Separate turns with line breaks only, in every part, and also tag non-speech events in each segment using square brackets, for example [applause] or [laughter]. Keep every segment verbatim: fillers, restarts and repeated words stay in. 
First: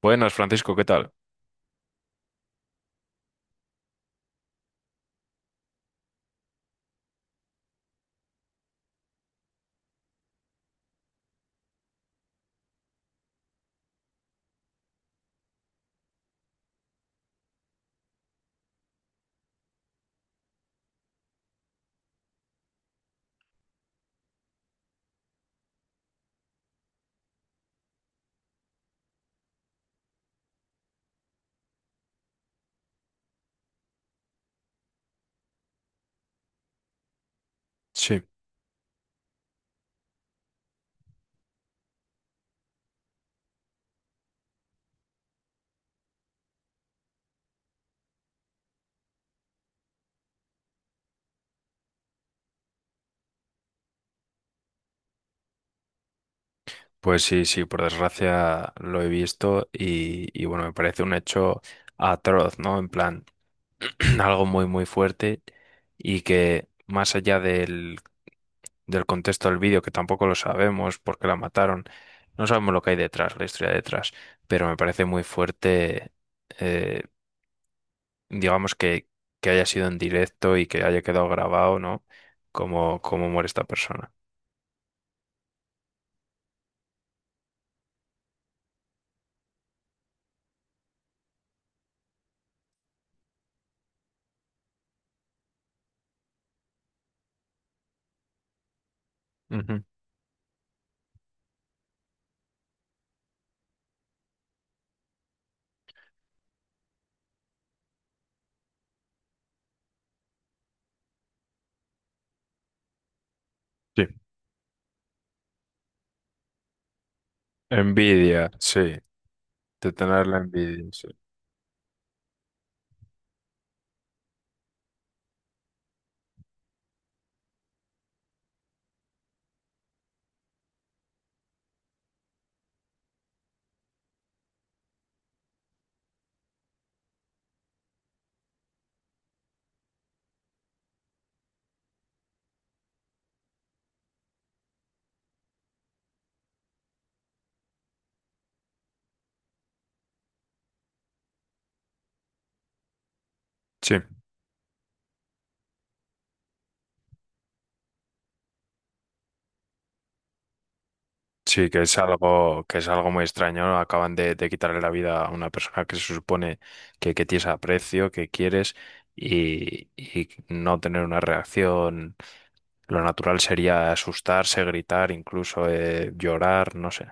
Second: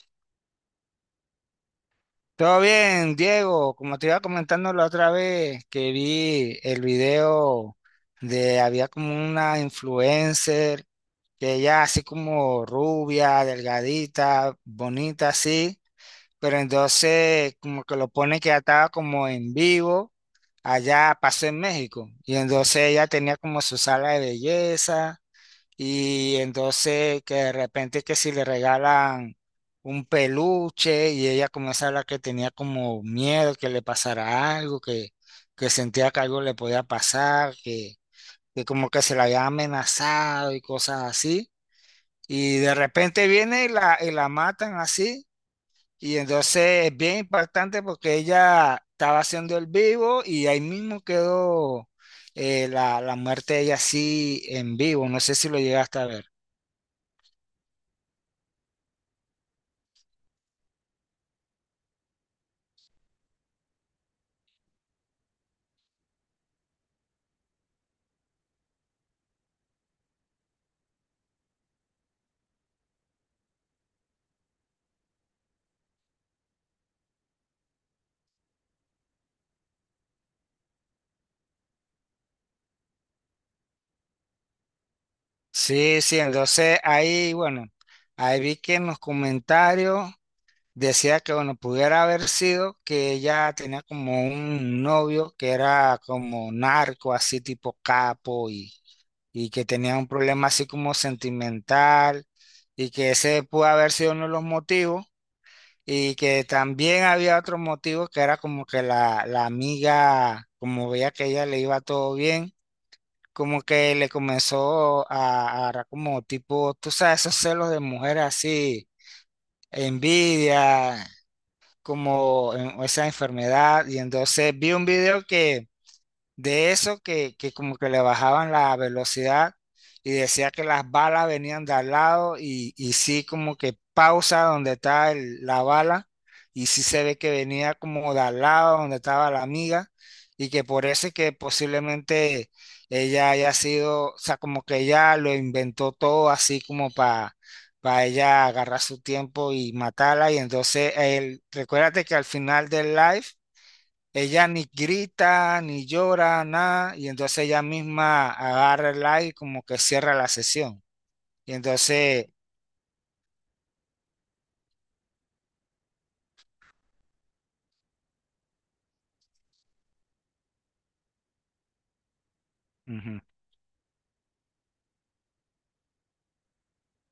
Buenas, Francisco, ¿qué tal?
Todo bien, Diego. Como te iba comentando la otra vez que vi el video de había como una influencer que ella así como rubia, delgadita, bonita así, pero entonces como que lo pone que ya estaba como en vivo allá pasó en México y entonces ella tenía como su sala de belleza. Y entonces que de repente que si le regalan un peluche y ella comienza a hablar que tenía como miedo que le pasara algo, que, que sentía que algo le podía pasar, que,
Sí,
que como que se la había amenazado y cosas así. Y de repente viene y la, y la matan así. Y entonces es bien impactante porque ella estaba haciendo el vivo y ahí mismo quedó eh, la, la muerte de ella así en vivo. No sé si lo llegaste a ver.
pues sí, sí, por desgracia lo he visto y, y bueno, me parece un hecho atroz, ¿no? En plan, [clears throat] algo muy, muy fuerte y que más allá del, del contexto del vídeo, que tampoco lo sabemos porque la mataron, no sabemos lo que hay detrás, la historia detrás, pero me parece muy fuerte, eh, digamos, que, que haya sido en directo y que haya quedado grabado, ¿no? Como, como muere esta persona.
Sí, sí, entonces ahí, bueno, ahí vi que en los comentarios decía que, bueno, pudiera haber sido que ella tenía como un novio que era como narco, así tipo capo, y, y, que
Ujú.
tenía un problema así como sentimental, y que ese pudo haber sido uno de los motivos, y que también había otro motivo que era como que la, la, amiga, como veía que ella le iba todo bien como que
Sí.
le comenzó a a agarrar como tipo, tú sabes, esos celos de mujer
Envidia, sí.
así,
De tener la envidia.
envidia,
Sí,
como en- esa enfermedad. Y entonces vi un video que de eso que, que, como que le bajaban la velocidad y decía que las balas venían de al lado y, y sí como que pausa donde está el- la bala y sí se ve que venía como de al lado donde estaba la amiga y que por eso es que posiblemente ella haya sido, o sea, como que ella lo inventó todo así como para... para ella agarrar su tiempo y matarla y entonces él, recuérdate que al final del live
sí,
ella ni grita, ni llora, nada, y entonces ella misma agarra el like como que cierra la sesión. Y
sí, que es
entonces,
algo, que es algo muy extraño, ¿no? Acaban de, de quitarle la vida a una persona que se supone que, que tienes aprecio, que quieres, y, y no tener una reacción. Lo
ujú.
natural sería asustarse, gritar, incluso eh, llorar, no sé.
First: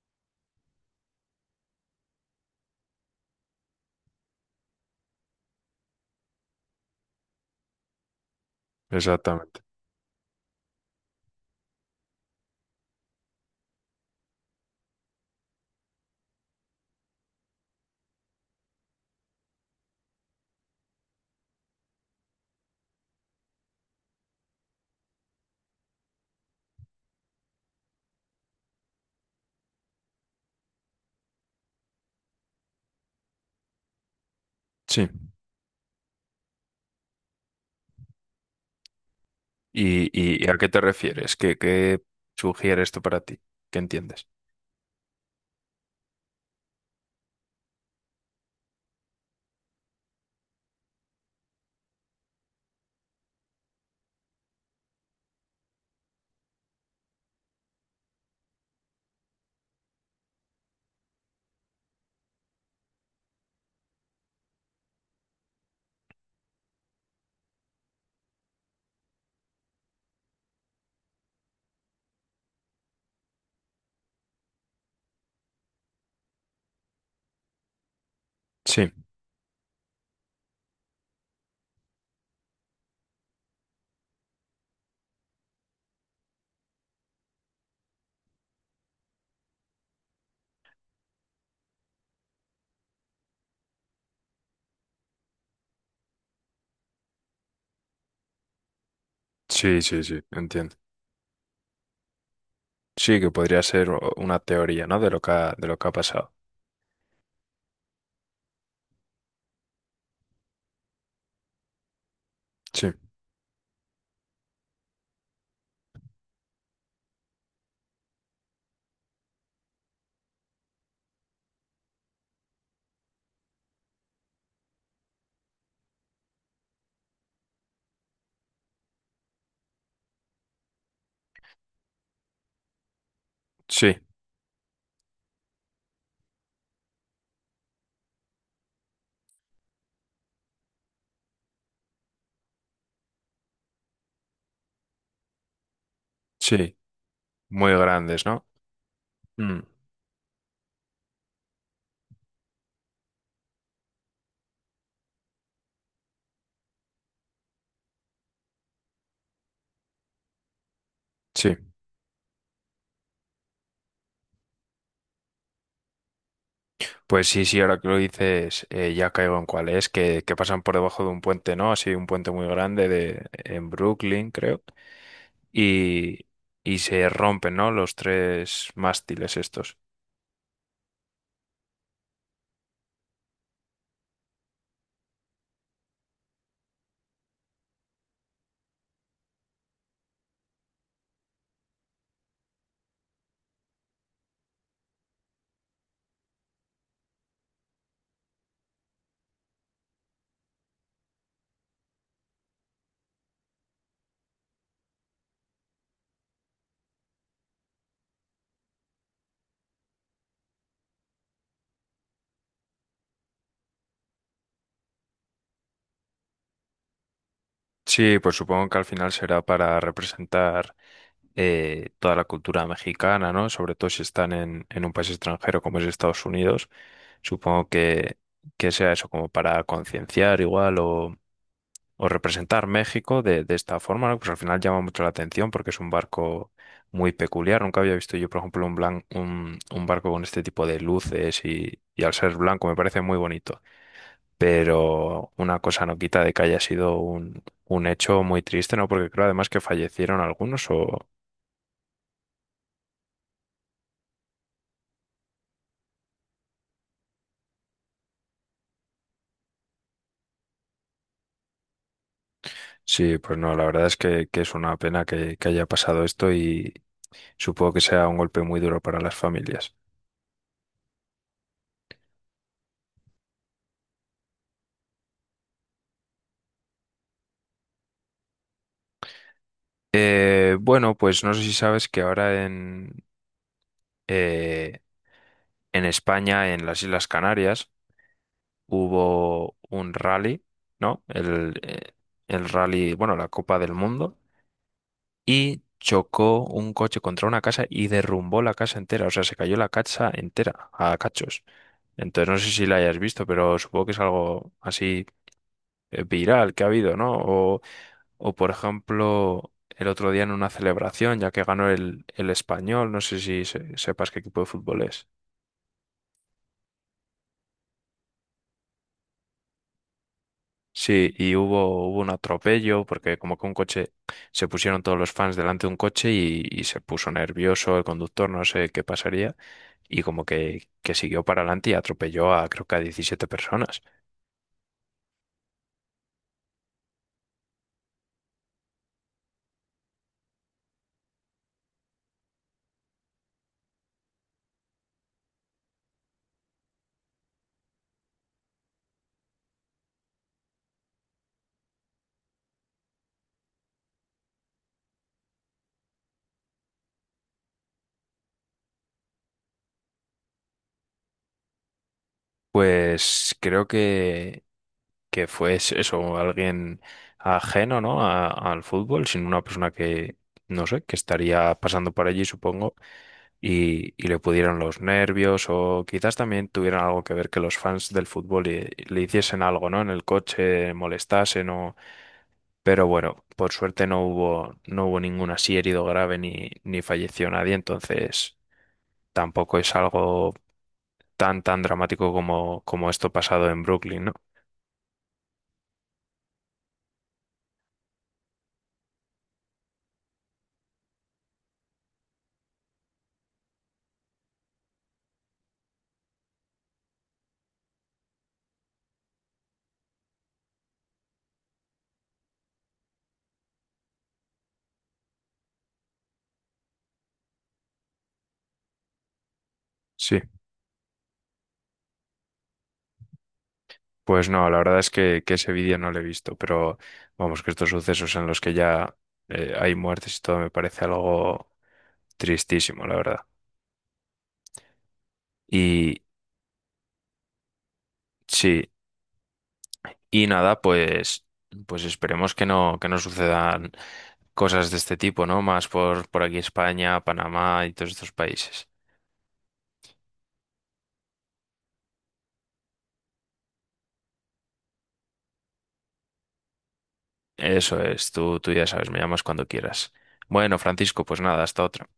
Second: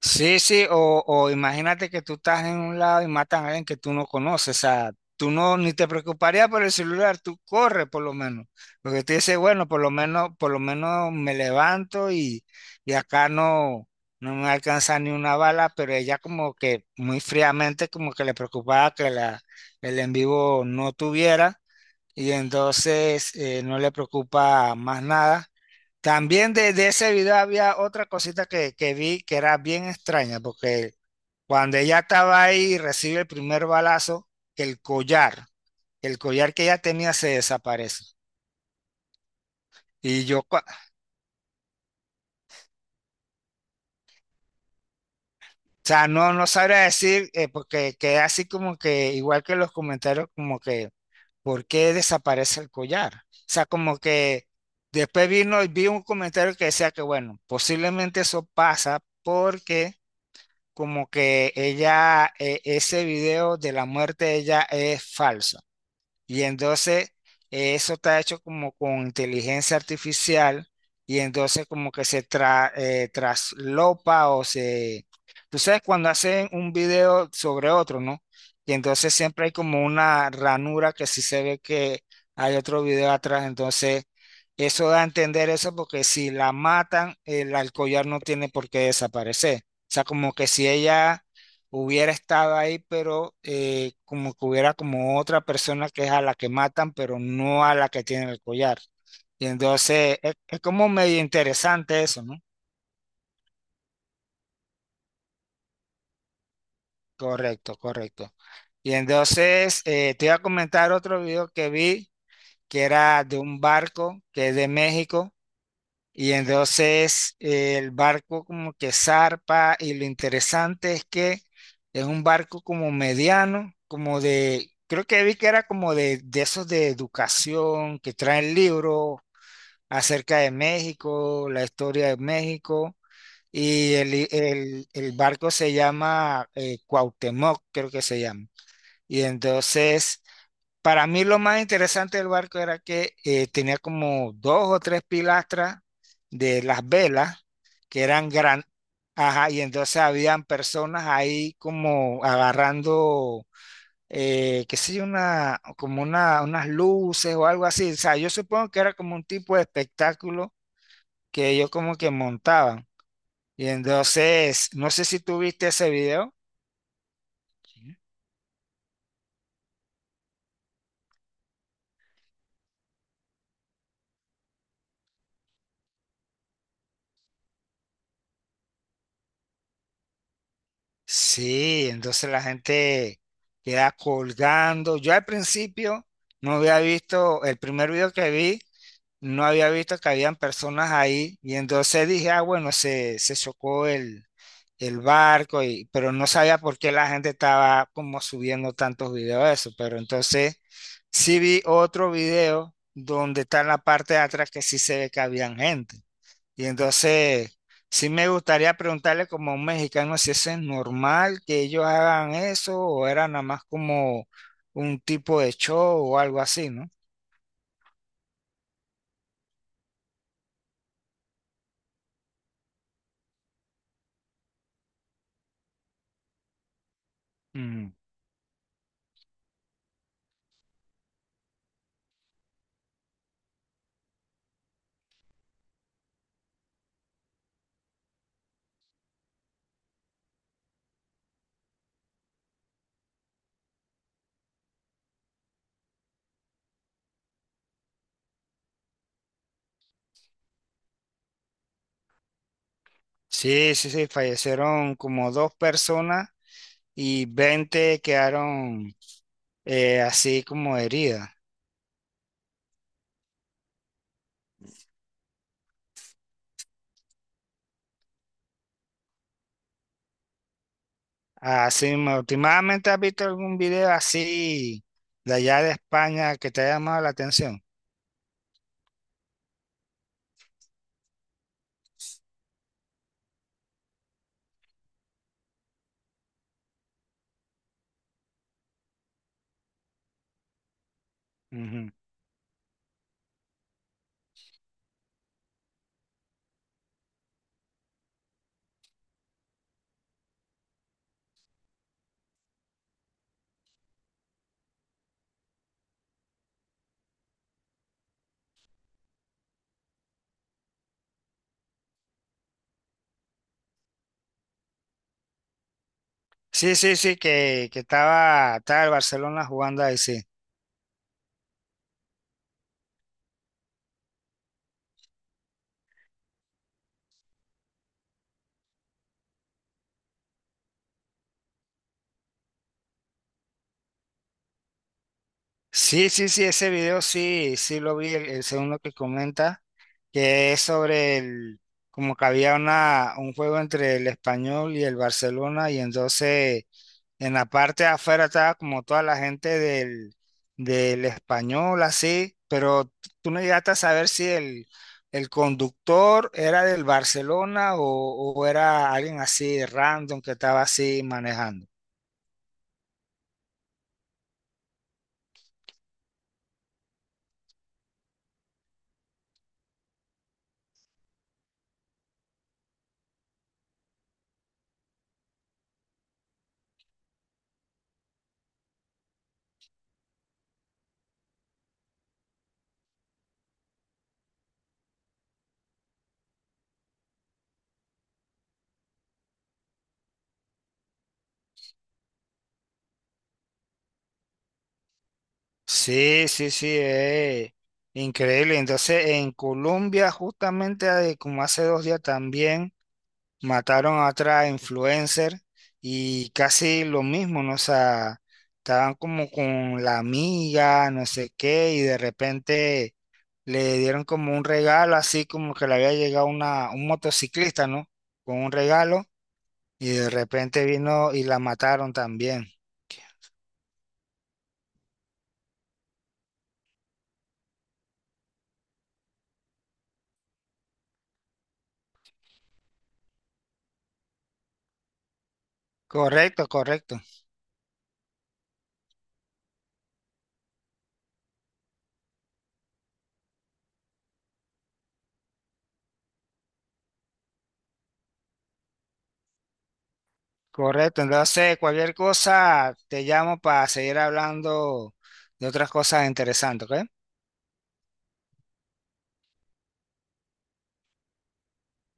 Sí, sí, o, o imagínate que tú estás en un lado y matan a alguien que tú no conoces, o sea, tú no ni te preocuparías por el celular, tú corres por lo menos, porque tú dices,
Exactamente.
bueno, por lo menos, por lo menos me levanto y, y, acá no, no me alcanza ni una bala, pero ella como que muy fríamente como que le preocupaba que la, el en vivo no tuviera y entonces eh, no le preocupa más nada. También de, de, ese video había otra cosita que, que vi que era bien extraña, porque cuando ella estaba ahí y recibe el primer balazo, que el
Sí.
collar, el collar que ella tenía se desaparece.
¿Y,
Y yo,
y- y a
cua-
qué te
o
refieres? ¿Qué, qué sugiere esto para ti? ¿Qué entiendes?
sea, no, no sabría decir, eh, porque queda así como que, igual que los comentarios, como que ¿por qué desaparece el collar? O sea, como que después vino y vi un comentario que decía que, bueno, posiblemente eso pasa porque como que ella, eh, ese video de la muerte de ella es falso. Y entonces eh, eso está hecho como con inteligencia artificial y entonces como que se tra- eh, traslopa o se... Tú sabes cuando hacen un video sobre otro, ¿no? Y
Sí,
entonces siempre hay como una ranura que si se ve que hay otro video atrás, entonces eso da a entender eso porque si la matan, el alcollar no tiene por qué desaparecer. O sea, como que si ella hubiera estado ahí, pero eh, como que hubiera como otra persona que es a la que matan, pero no a la que tiene el collar. Y
sí, sí,
entonces
sí,
es, es
entiendo.
como medio interesante eso, ¿no?
Sí, que podría ser o- una teoría, ¿no? De lo que ha- de lo que ha pasado.
Correcto, correcto. Y entonces eh, te iba a comentar otro video que vi que
Sí.
era de un barco que es de México. Y entonces eh, el barco como que zarpa y lo interesante es que es un barco como mediano, como de, creo que vi que era como de, de, esos de educación que traen libros acerca de México, la historia de México. Y
Sí,
el, i- el- el barco se llama eh, Cuauhtémoc, creo que se llama. Y entonces para mí lo más interesante del barco era que eh, tenía como dos o tres pilastras de
sí,
las velas
muy
que
grandes,
eran
¿no?
gran, ajá,
Mm,
y entonces habían personas ahí como agarrando, eh, qué sé yo, una, como una, unas luces o algo así. O sea, yo supongo que era como un tipo de espectáculo que
sí,
ellos como que montaban. Y entonces, no sé si tú viste ese video.
pues sí, sí, ahora que lo dices, eh, ya caigo en cuál es, que, que pasan por debajo de un puente, ¿no? Así, un puente muy grande de, en Brooklyn, creo, y, y se rompen, ¿no? Los tres mástiles estos.
Sí, entonces la gente queda colgando. Yo al principio no había visto, el primer video que vi, no había visto que habían personas ahí y entonces dije, ah, bueno, se, se chocó el, el, barco, y, pero no sabía por qué la gente estaba como subiendo tantos videos de eso, pero entonces sí vi otro video donde está en la parte de atrás que sí se ve que habían gente. Y entonces, sí me gustaría preguntarle como a un mexicano si eso es normal que ellos hagan eso o era nada más como un tipo de show o algo así, ¿no?
Sí, pues supongo que al final será para representar eh, toda la cultura mexicana, ¿no? Sobre todo si están en, en un país extranjero como es Estados Unidos. Supongo
Mm.
que, que sea eso como para concienciar igual o o representar México de, de esta forma, ¿no? Pues al final llama mucho la atención porque es un barco muy peculiar. Nunca había visto yo, por ejemplo, un, blan- un, un barco con este tipo de luces y, y al ser blanco me parece muy bonito. Pero una cosa no quita de que haya sido un, un hecho muy triste, ¿no? Porque creo además que fallecieron algunos o...
Sí, sí, sí, fallecieron como dos personas y veinte quedaron eh, así como heridas.
Sí, pues no, la verdad es que, que es una pena que, que haya pasado esto y supongo que sea un golpe muy duro para las familias.
Así, me- últimamente has visto algún video así de allá de España que te haya llamado la atención.
Eh, bueno, pues no sé si sabes que ahora eh, en España, en las Islas Canarias, hubo un rally, ¿no? El,
Ujú.
eh, el rally, bueno, la Copa del Mundo, y chocó un coche contra una casa y derrumbó la casa entera, o sea, se cayó la casa entera a cachos. Entonces, no sé si la hayas visto, pero supongo que es algo así eh, viral que ha habido, ¿no? O, o por ejemplo, el otro día en una celebración, ya que ganó el, el Español, no sé si se- sepas qué equipo de fútbol es.
Sí, sí, sí, que, que, estaba, estaba el Barcelona jugando ahí, sí.
Sí, y hubo, hubo un atropello porque como que un coche, se pusieron todos los fans delante de un coche y, y se puso nervioso el conductor, no sé qué pasaría, y como que, que siguió para adelante y atropelló a creo que a diecisiete personas.
Sí, sí, sí, ese video sí, sí lo vi, el, el segundo que comenta, que es sobre el, como que había una, un juego entre el Español y el Barcelona, y entonces en la parte de afuera estaba como toda la gente del, del, Español, así, pero tú no llegaste a saber si el, el conductor era del Barcelona o, o era alguien así random que estaba así manejando.
Pues creo que, que fue es- eso, alguien ajeno, ¿no? a- al fútbol, sino una persona que, no sé, que estaría pasando por allí, supongo, y, y le pudieron los nervios o quizás también tuvieran algo que ver que los fans del fútbol le, le hiciesen algo, ¿no? En el coche, molestasen o... Pero bueno, por suerte no hubo, no hubo ningún así herido grave ni, ni falleció nadie, entonces tampoco es algo tan, tan dramático como, como esto pasado en Brooklyn, ¿no?
Sí, sí, sí, eh, increíble. Entonces, en Colombia, justamente eh, como hace dos días también, mataron a otra influencer y casi lo mismo, ¿no? O sea, estaban como con la amiga, no sé qué, y de repente le dieron como un regalo, así como que le había llegado una, un motociclista, ¿no? Con un regalo, y de
Sí,
repente vino y la mataron también.
pues no, la verdad es que, que ese vídeo no lo he visto, pero vamos, que estos sucesos en los que ya eh, hay muertes y todo me parece algo tristísimo, la verdad. Y
Correcto, correcto.
sí, y nada, pues, pues esperemos que no, que no sucedan cosas de este tipo, ¿no? Más por, por aquí España, Panamá y todos estos países.
Correcto, entonces cualquier cosa te llamo para seguir hablando de otras cosas interesantes, ¿ok?
Eso es, tú, tú ya sabes, me llamas cuando quieras. Bueno, Francisco, pues nada, hasta otra.